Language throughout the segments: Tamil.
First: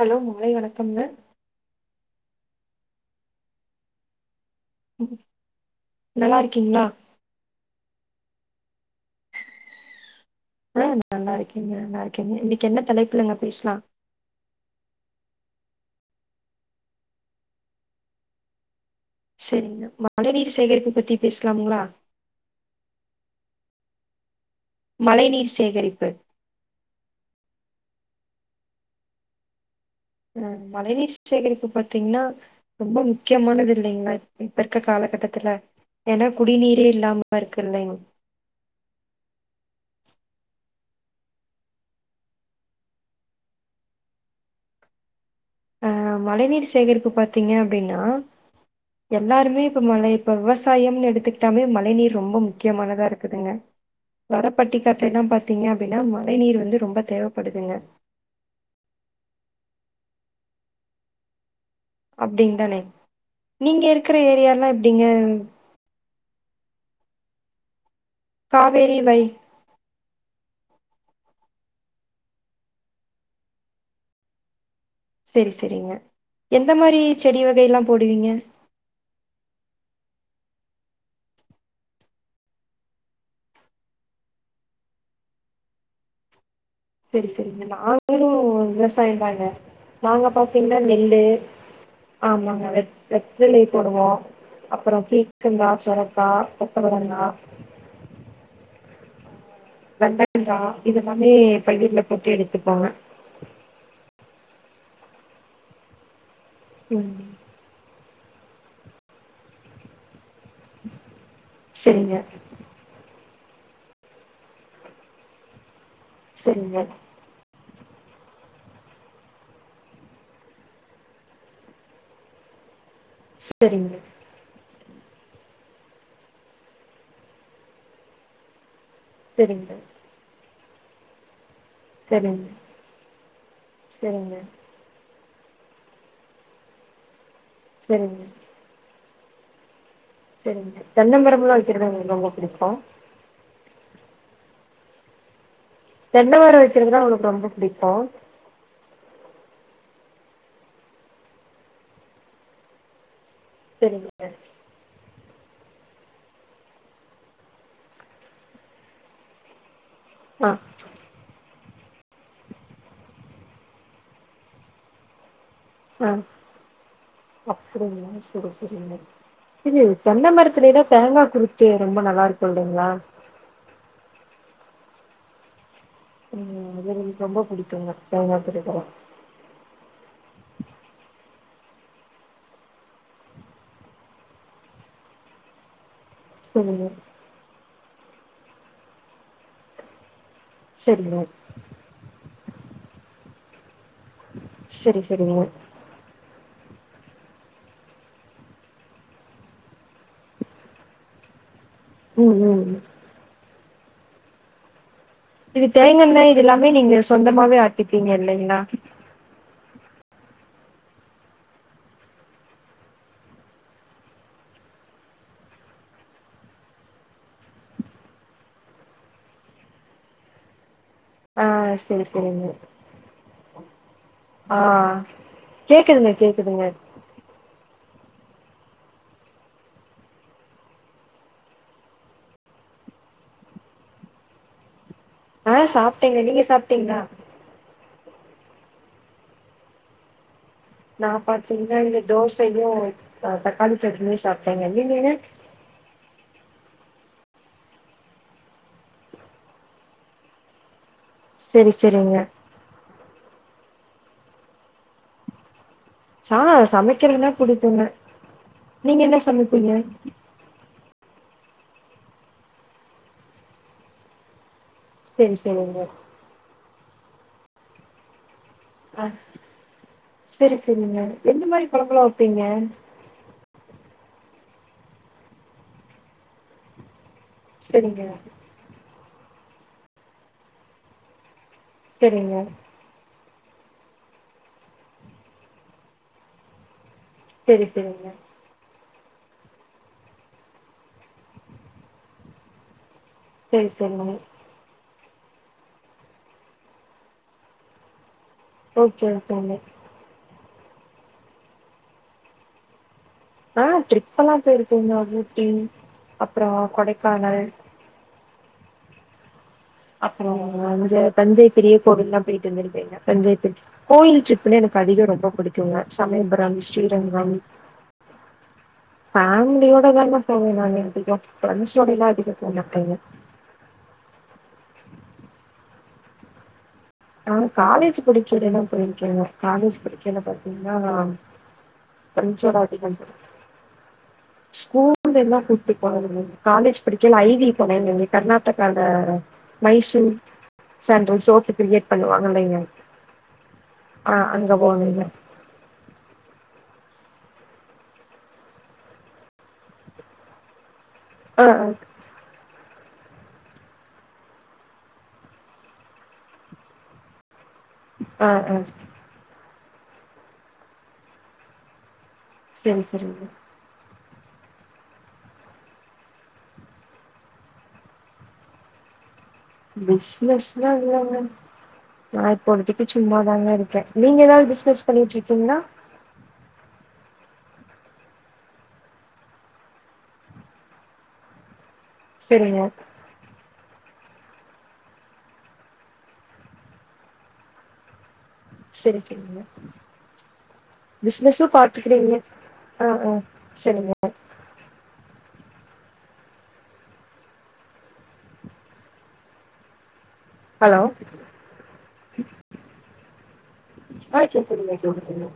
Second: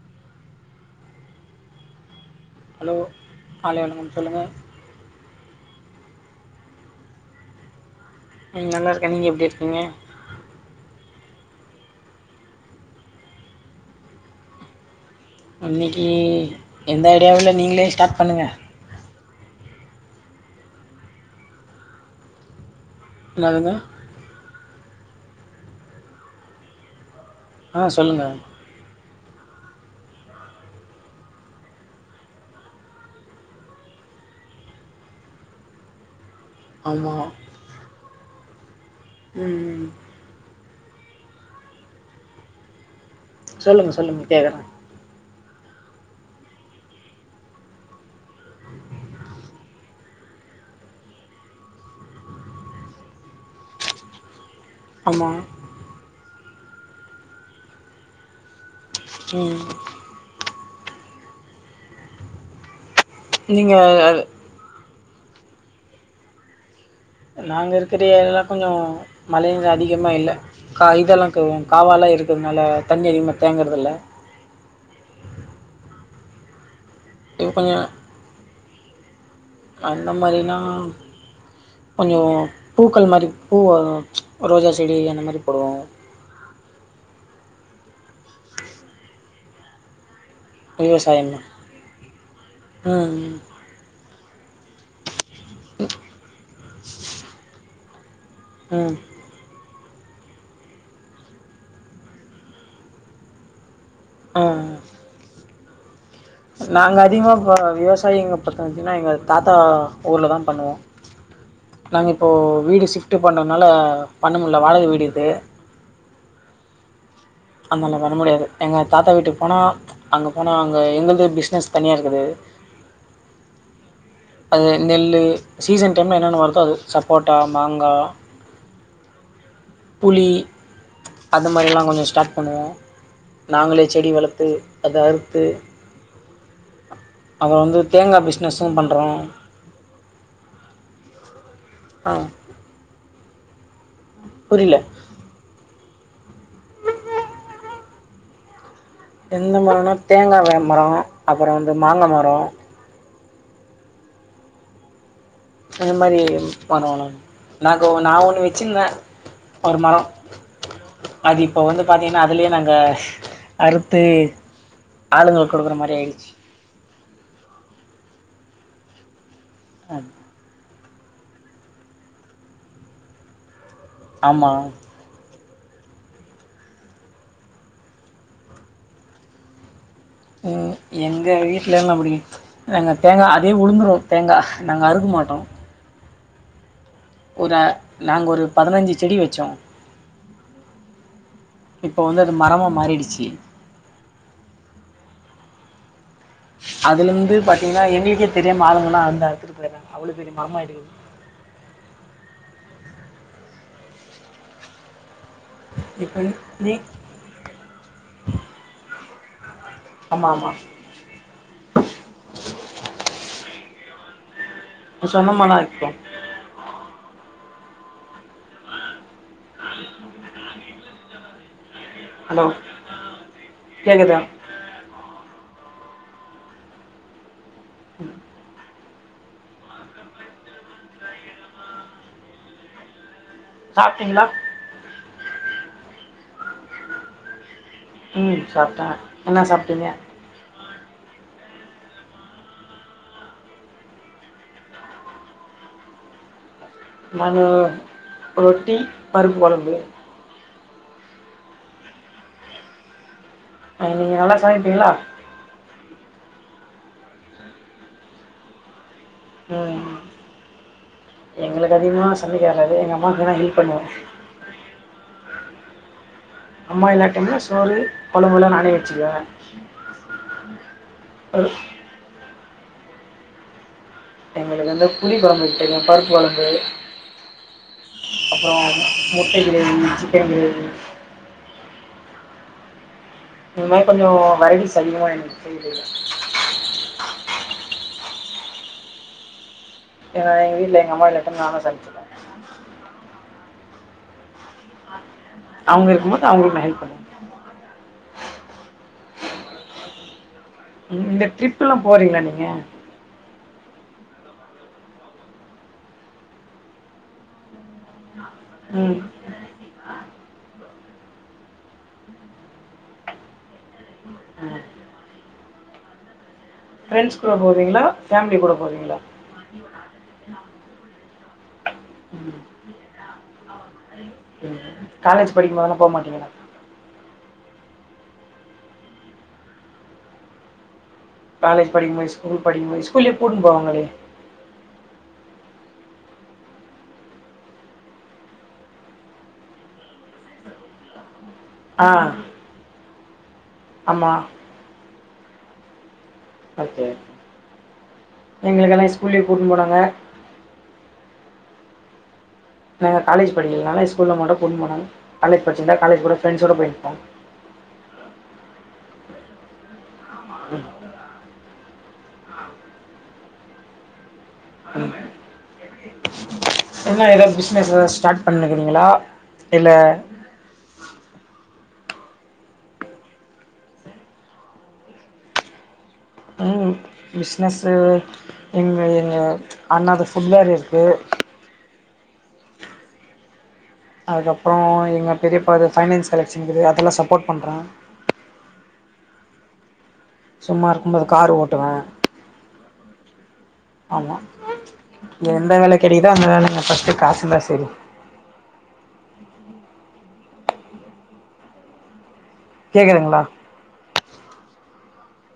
ஹலோ மாலை வணக்கம்ங்க ஹலோ காலை வணக்கம் சொல்லுங்க உம் நல்லா இருக்கீங்ளா உம் நல்லாயிருக்கேன் நீங்க எப்டி இருக்கீங்க ப்ப நல்லா இருக்கேங்க நல்லா இருக்கேங்க இன்னைக்கு என்ன தலைப்புலங்க பேசலாம் அன்னிக்கி எந்த ஐடியாவும் இல்ல நீங்களே ஸ்டார்ட் பண்ணுங்க சேரிங்கா மழ நீீர் சேகரிப்பு பத்தி பேசலாமுங்ளா நானா மழை நீர் சேகரிப்பு ஆ சொல்லுங்க உம் மழை நீர் சேகரிப்பு பாத்தீங்ன்னா ரொம்ப முக்கியமானது இல்லங்ளா இப்ப இருக்க காலகட்டத்துல ஏன்னா குடிநீரே ஆமாம் இல்லாம இருக்கு இல்லங் உம் உம் சொல்லுங்க சொல்லுங்க கேக்குறே ஆ மழை நீர் சேகரிப்பு பாத்தீங்க அப்டின்னா எல்லாருமே இப்ப மழை இப்ப விவசாயம்னு எடுத்துக்கிட்டாலே மழை நீர் ரொம்ப முக்கியமானதா இருக்குதுங்க வரப்பட்டிக்காட்டைலாம் ஆமாம் பாத்தீங்க அப்டின்னா மழை நீர் வந்து ரொம்ப தேவப்படுதுங்க உம் அப்டின் தானே நீங்க இருக்குற நீங்கள் ஏரியாலா எப்டிங்க நாங்க இருக்குற ஏரியால்லாம் கொஞ்சோ காவேரி வை மழைகள் அதிக திகமா இல்ல கா இதெல்லா கவ்வூ காவாலாம் இருக்குறதுனால தண்ணி அதிகமாக தேங்குறதில்ல சேரி சேரிங்க எந்த மாரி செடி இப்போ கொஞ்சம் வகையெல்லாம் போடுவீங்க அந்த மாரிலா கொஞ்சம் பூக்கள் மாரி பூ ரோஜா செடி அந்த மாரி போடுவாங்க சரி சரிங்க நாங்களும் விவசாய தாங்க நாங்கப்பாத் கில்ல நெல்லு விவசாயம் ஆமாங்க வெத் ம் வெத்தலை போடுவோம் அப்றோம் கீ ங்கா சுரக்கா கொத்தவரங்கா உம் வெந்தரிக்கா இதெல்லாமே பையில போட்டு எடுத்துப்பாங்க ஆ நாங்க ம் அதிகமா போட்ற விவசாயிங்க பத்த வச்சீங்கன்னா எங்க தாத்தா ஊர்ல தா பண்ணுவோ நாங்க செரிங்க இப்போ வீடு ஷிஃப்டு பண்றதுனால பண்ண முடில வாடக வீடு இது சரிங்க அதனால வர முடியாது எங்க தாத்தா வீட்டுக்கு போனா அங்க போன அங்க எங்கது பிசினஸ் தனியா இருக்குது சரிங்க அது நெல்லு சீசன் டைம்ல என்னென்னு வருதோ அது சப்போட்டா மாங்கா [inaudible] சரிங்கா புளி அந்த மாரியெல்லா கொஞ்சோம் ஸ்டாட் செரிங்க பண்ணுவோ நாங்களே செடி செரிங்க வளத்து அத அறுத்து அவ வந்து செரிங்க தேங்காய் பிஸ்னஸூம் பண்றோம் சேரிங்க தென்னைமரம் எல்லாம் வக்கிறது எங்களுக்கு ஆ ரொம்ப பிடிக்கும் புரியல தென்னை வரம் வக்கிறதுனா உனக்கு ரொம்ப பிடிக்கும் தென்னை மரம்னா தேங்காய் மரம் அப்றோம் வந்து மாங்கா மரம் செரிங்கிங்க அந்த மாரிம் வருன நாக்கு நா ஒன்னு வெச்சிந்தே ஒரு மரோ ஆ அது இப்போ வந்து பாத்தீங்கனா அதுலியே நாங்க அறுத்து ஆளுங்ளுக் குடுக்குற மாரி ஆயிடுச்சி அப்டிங்ளா செரி செரிங்க இது எது தென்னம் மரத்துலேலாத் தேங்கா குருத் சே ரொம்ப நல்லாருக்கு இல்லைங்ளா ஆமா ம் [unintelligible] ரொம்பப் புடிக்குங்க தேங்கா குருதெலா ம் எங்க வீட்லெலா அப்டி நாங்கத் தேங்கா அதே உழுந்துரு தேங்கா நாங்க அறுக மாட்டோ செரிங்க ஒரு‌ அ நாங்க ஒரு பதனஞ்சி செடி வெச்சோ செரிங்கோ இப்போ வந்து அது மரமா மாறிடுச்சி செரி செரிங்க அதுலந்து பாத்தீங்கினா எங்குளுக்கே தெரியாம ஆளுங்கெல்லா அந்து அறுத்துட் போயர்றாங்க அவ்ளோ பெரிய மரமா ஆயிடுகுது ம் ம் ம் இதுத் இப்ப தேங்கண்ணெ இது எல்லாமே நீ நீங்க சொந்தமாவே ஆட்டிப்பீங்க இல்லங்ளா அம்மா அம்மா சொன்னமானா இக்கு ஆச் ஹலோ கேக்குதா ஆ கேக்குதுங்க கேக்குதுங்க ம் சாப்ட்டீங்ளா ஆ சாப்டேங்க நீங்க சாப்டீங்ளா ம் சாப்ட்டேக என்னா சாப்ட்டீங்க நா பாத்தீங்னா இந்த தோசையு அ தக்காளிச் சட்னியு சாப்ட்டேங்க நீங்கங்க நாங்கோ ரொட்டி பருப்பு கொழம்பு செரி செரிங்க ஆ நீங்க நல்லா சமைப்பீங்ளா சா சமைக்கிறதுனாப் புடிக்குங்க நீங்க என்னச் ம் எங்குளுக்கு அதிகமா சமைக்க வராது எங்க அம்மாவுக்கு வேணா ஹெல்ப் பண்ணுவே செரி செரிங்க அம்மா இல்லாடிம்ல சோறு கொழம்புலா நானே வெப் ஆ செரி செரிங்க எந்த ஒரு மாரிக் கொழம்புலா வெப்பீங்க எங்களுக்கு வந்துப் புளி கொழம்பு வெக்தெரியு பருப்பு கொழம்பு செரிங்க அப்றோ முட்டை கிரேவி சிக்கன் கிரேவி செரிங்க இன் மாரி கொஞ்சோ வெரவிஸ் அதிகமா எனகு செய்யத் தெரியு செரி செரிங்க எங்க எங்க வீட்ல எங்க அம்மா இல்லாட்டா நானா சம்ச்சிப்பே செரி செரிங்க அவுங்க இருக்கும் போது அவுங்களுக்கு மேனேஜ் பண்ணுங்க ஓகே ஓகேங்க இந்த ட்ரிப்பெல்லா போறீங்ளா நீங்க ஆ ட்ரிப்பல்லா போயிருக்கேங்க ஊட்டி அப்றோ கொடைக்கானல் ம் அப்றோ இங்க தஞ்சை பெரிய கோயில்லா போயிட்டு வந்திருக்கேங்க தஞ்சை பெரிய கோயில் ட்ரிப்புன்னு ம் எனக்கு அதிகோ ரொம்ப புடிக்குங்க சமயபுரம் ஃப்ரெண்ட்ஸ் கூட ஸ்ரீரங்கம் போவிங்ளா ஃபே மலி கூட போவிங்ளா ஃபேமிலியோட தாங்க போவே நா அதிகோ ஃப்ரெண்ட்ஸோடெல்லா அதிகோ ம் போ மாட்டேங்க காலேஜ் படிக்கு போதெல்லா போ மாட்டீங்ளா நானு காலேஜ் படிக்கையிலல்லா போயிருக்கேங்க காலேஜ் படிக்கயில பாத்தீங்கன்னா காலேஜ் படிகபோது ஸ்கூல்லையே ஃப்ரெண்ட்ஸோட படிக்போத் ஸ்கூல்லையே கூட்னு போவாங்களே ஸ்கூல்ல எல்லா கூட்டி போலைங்க காலேஜ் படிக்கையில ஐ வி போனே கர்நாட்டகால மைசூர் கேண்டல் சோப் ஆ கிரியேட் பண்ணுவாங்கல்ல இங்க ஆ ஆமாம் அங்க போனங்க ஓகே எங்களுக்கெல்லா ஸ்கூல்லையே கூட்னு போனாங்க ஆ ஆ நாங்க காலேஜ் படிக்கிறதுனால ஸ்கூல்ல மட்டு கூட்டுனு போனாங்க காலேஜ் படிச்சிந்தா காலஜ் கூட ஃப்ரண்ட்ஸ்சோட போயிருப்போ ஆ ஆ ம் செரி செரிங்க ம் என்ன ஏதாது பிசஸ் ஏதாது ஸ்டார்ட் பண்ணினுக்கிறீங்ளா பிஸ்னஸ்லா இல்லங்க நா இப்பழுதிக்கி சும்மாதாங்க இருக்கே நீங்க ஏதாவது பிஸ்னஸ் பண்ணிட்டு இருக்கீங்ளா ம் பிஸ்னசு ஒ எங்க எங்க அண்ணாது ஃபுட் வேர் இருக்கு செரிங்க அதுக்கப்றோ எங்க பெரியப்பாது ஃபைனான்ஸ் கலெக்ஷன்னு இருக்குது அதல சப்போர்ட் பண்ணுறே செரி செரிங்க சும்மா இருக்கும்போது கார் பிசினஸு ஓட்டுவே பாத்துக்கறீங்க ஆ ஆ செரிங்க ஆமா எந்த வேல கெடைக்கிதோ அந்த வேலங்க ஃபர்ஸ்ட் காசு இருந்த செரி ஹலோ கேக்குதுங்ளா ஆ கேக்குதுங்க சொல்லு சொல்லு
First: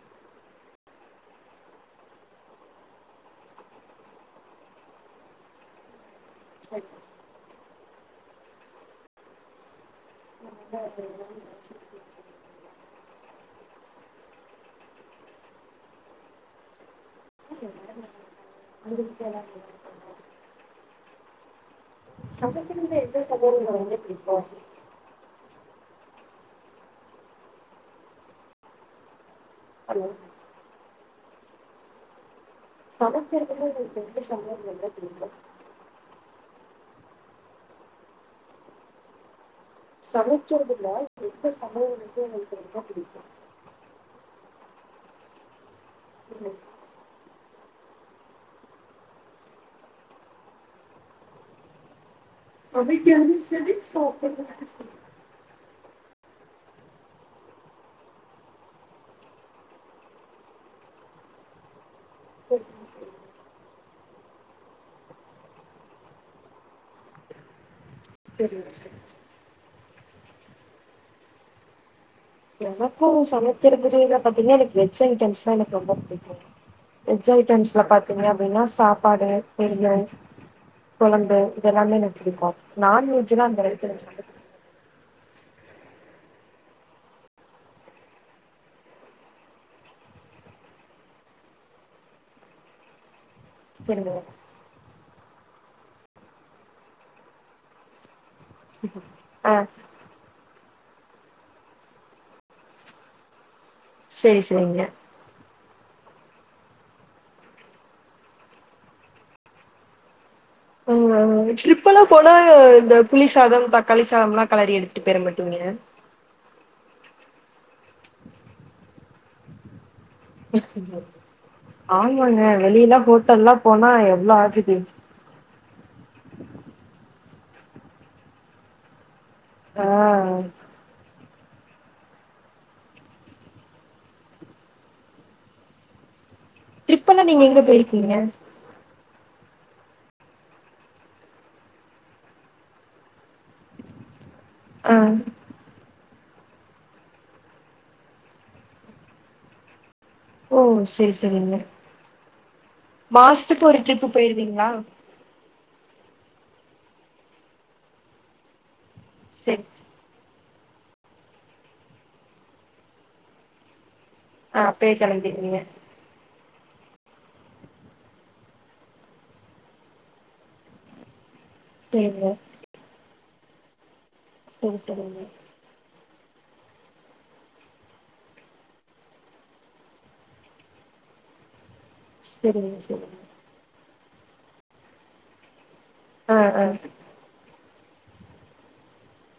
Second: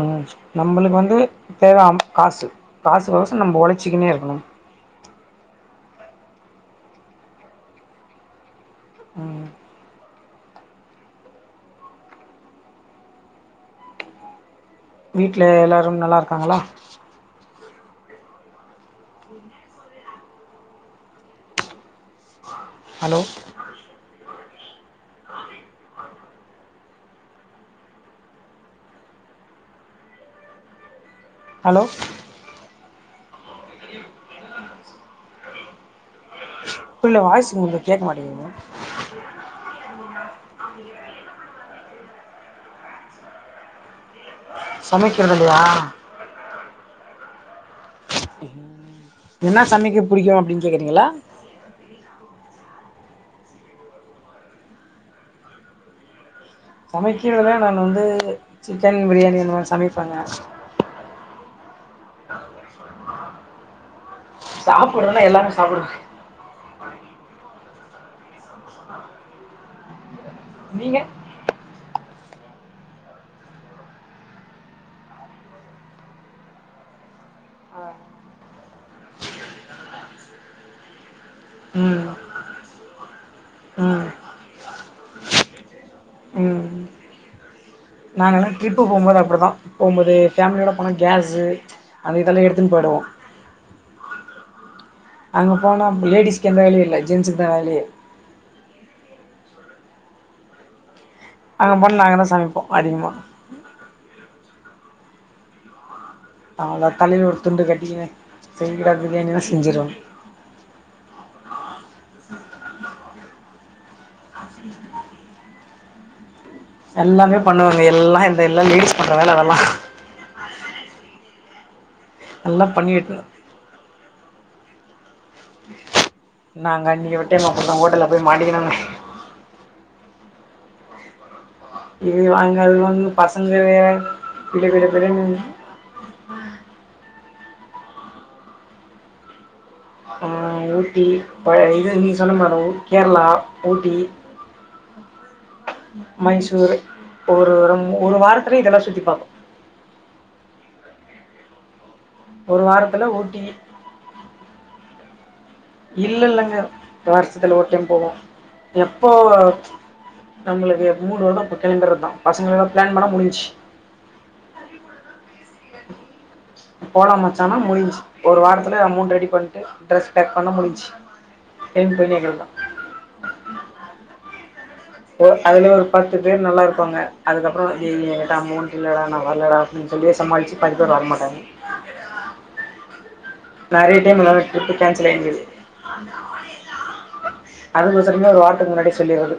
ஆ நம்மளுக்கு வந்து தேவ அம் காசு காசுக்கோசோ நம்ம ஒழச்சிக்கின்னே இருக்கணு செரிங்க ம் இல்ல எதுவும் பேச வீட்ல எல்லாரு நல்லா இருக்காங்ளா இங்கே எல்லாரு நல்லா இருக்காங்க உங்க வீட்ல எல்லாரு நல்லா சமைக்கிறதுல ஹலோ எந்த சமையல் ரொம்பவே புடிக்கோ [inaudible] ஹலோ ஹலோ சமைக்கறதுல ஒங்ளுக்கு எந்த சமையல் ரொம்ப புடிக்கு இல்ல வாய்ஸ் ஒங்ள்து கேக்க மாட்டேங்கிது சமைக்கிறதுல எந்த சமயல் வந்து ஒங்ளுக்கு ரொம்ப புடிக்கு சமைக்கிறதுலயா ம் என்னா சமைக்க புடிக்கு அப்டின் கேக்குறீங்களா சமைக்கறதும் செரி சாப்பறது செரி சமைக்கறத நான் வந்து சிக்கன் பிரியாணி அந்த மாரி சமைப்பேங்க சாப்புட்றதுனா எல்லாமே சாப்டுவே சேரிங்க செரிங் நீங்க எனக்கு சமைக்கருதுலே பாத்தீங்கன்னா எனக்கு வெஜ் ஐட்டம்ஸ் தா எனக்கு ரொம்ப புடிக்கு வெஜ் ஐட்டம்ஸ்ல பாத்தீங்க அப்டின்னா சாப்பாடு பெரியல் கொழம்பு இதெல்லாமே ம் எனக்கு புடிக்கு நான்வெஜ்லா அந்த அளவுக்கு எனக்கு ம் சமைக் ம் நாங்களா ட்ரிப்பு போம்போது அப்டி தா போம்போது ஃபேமிலியோட போனா கேஸு அதே கழுவி எடுத்தின் பொயிடுவோ செரிங்க அங்க போனா லேடிஸ்க்கு எந்த வேலயு இல்ல ஜென்ஸ்க்கு தா வேலயே அ அங்க போனா நாங்க தா சமைப்போ அதிகமா சேரி செரிங்க நல்லா தலையில ஒரு துண்டு கட்டிக்கினு செய் [unintelligible] பிரியாணிலா செஞ்சிருவாங் ம் ம் ட்ரிப்பெல்லா போனா இந்த புளி சாதம் தக்காளி சாதம்லா கெலறி எடுத் டிப்ரேபட்டிங்க எல்லாமே பண்ணுவாங்க எல்லா இந்த எல்லா லேடிஸ் பண்ற வேல அதெல்லா ஆமாங்க எல்லா பண்ணி வெளிலலா எட்த்துனு ஹோட்டல்லா போனா எவ்ள ஆகுது நாங்க அன்னிக்கி விட்டர்ரோ அப்றோ ஹோட்டல்லப் போய் மாட்டிக்கினாங்க ஆ இது வாங்கு அது வாங்குனு பசங்க வேற கிடு கிடு கிடுனு ட்ரிப்பெல்லா நீங்க எங்க பொயிர்க்கீங்க அ ஊட்டி இது நீங்க சொன்ன மாரி கேர்ளா ஊட்டி அ மைசூரு ஒரு மூணு வாரத்துல இதெல்லா சுத்தி பாப்போ ஓ செரி செரிங்க ஒரு வார மாசத்துக்கு ஒரு ட்ரிப்பு பொயிர்வீங்ளா இல்லலங்க வருஷத்துல ஒரு டைம் போவோ எப்போ செரி நம்ளுக்கு மூடு வருமா அப்ப கெளம்பிரதா பசங்களலா பிளான் பண்ணா முடிஞ்சி அ அப்பயே கெளம்பிடுவீங்க போலா மச்சானா முடிஞ்சி ஒரு வாரதுல அமௌண்ட் ரெடி பண்ட்டு ட்ரஸ் பேக் பண்ணா முடிஞ்சி செரிங்க [unintelligible] செரி செரிங்க அதுல ஒரு பத்து பேர் நல்லாருப்பாங்க அதுக்கப்றோ அய்யய்ய ஏ கிட்ட அமௌண்ட் இல்லடா நா வர்லடா னு சொல்லியே சமாளிச்சி பாதி பேர் வர மாட்டாங்க செரிங்க செரிங்க நெறைய டைம் வேறொரு டிரிப்பு கேன்சல்லாயிருந்தது ஆ ஆ அதுக்கு சடனா ஒரு வார்த்துக்கு முன்னாடியே சொல்லிறது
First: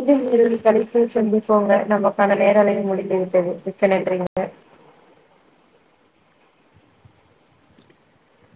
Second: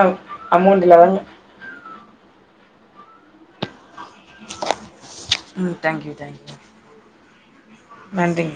அ ஒரு அமௌண்ட் தலைப்பில் இல்லாதவங்க சந்தி போங்க நமக்கான நேர அலைகள் முடிந்து விட்டது மிக்க நன்றி ம் தேங்க்யூ தேங்க் நன்றிங்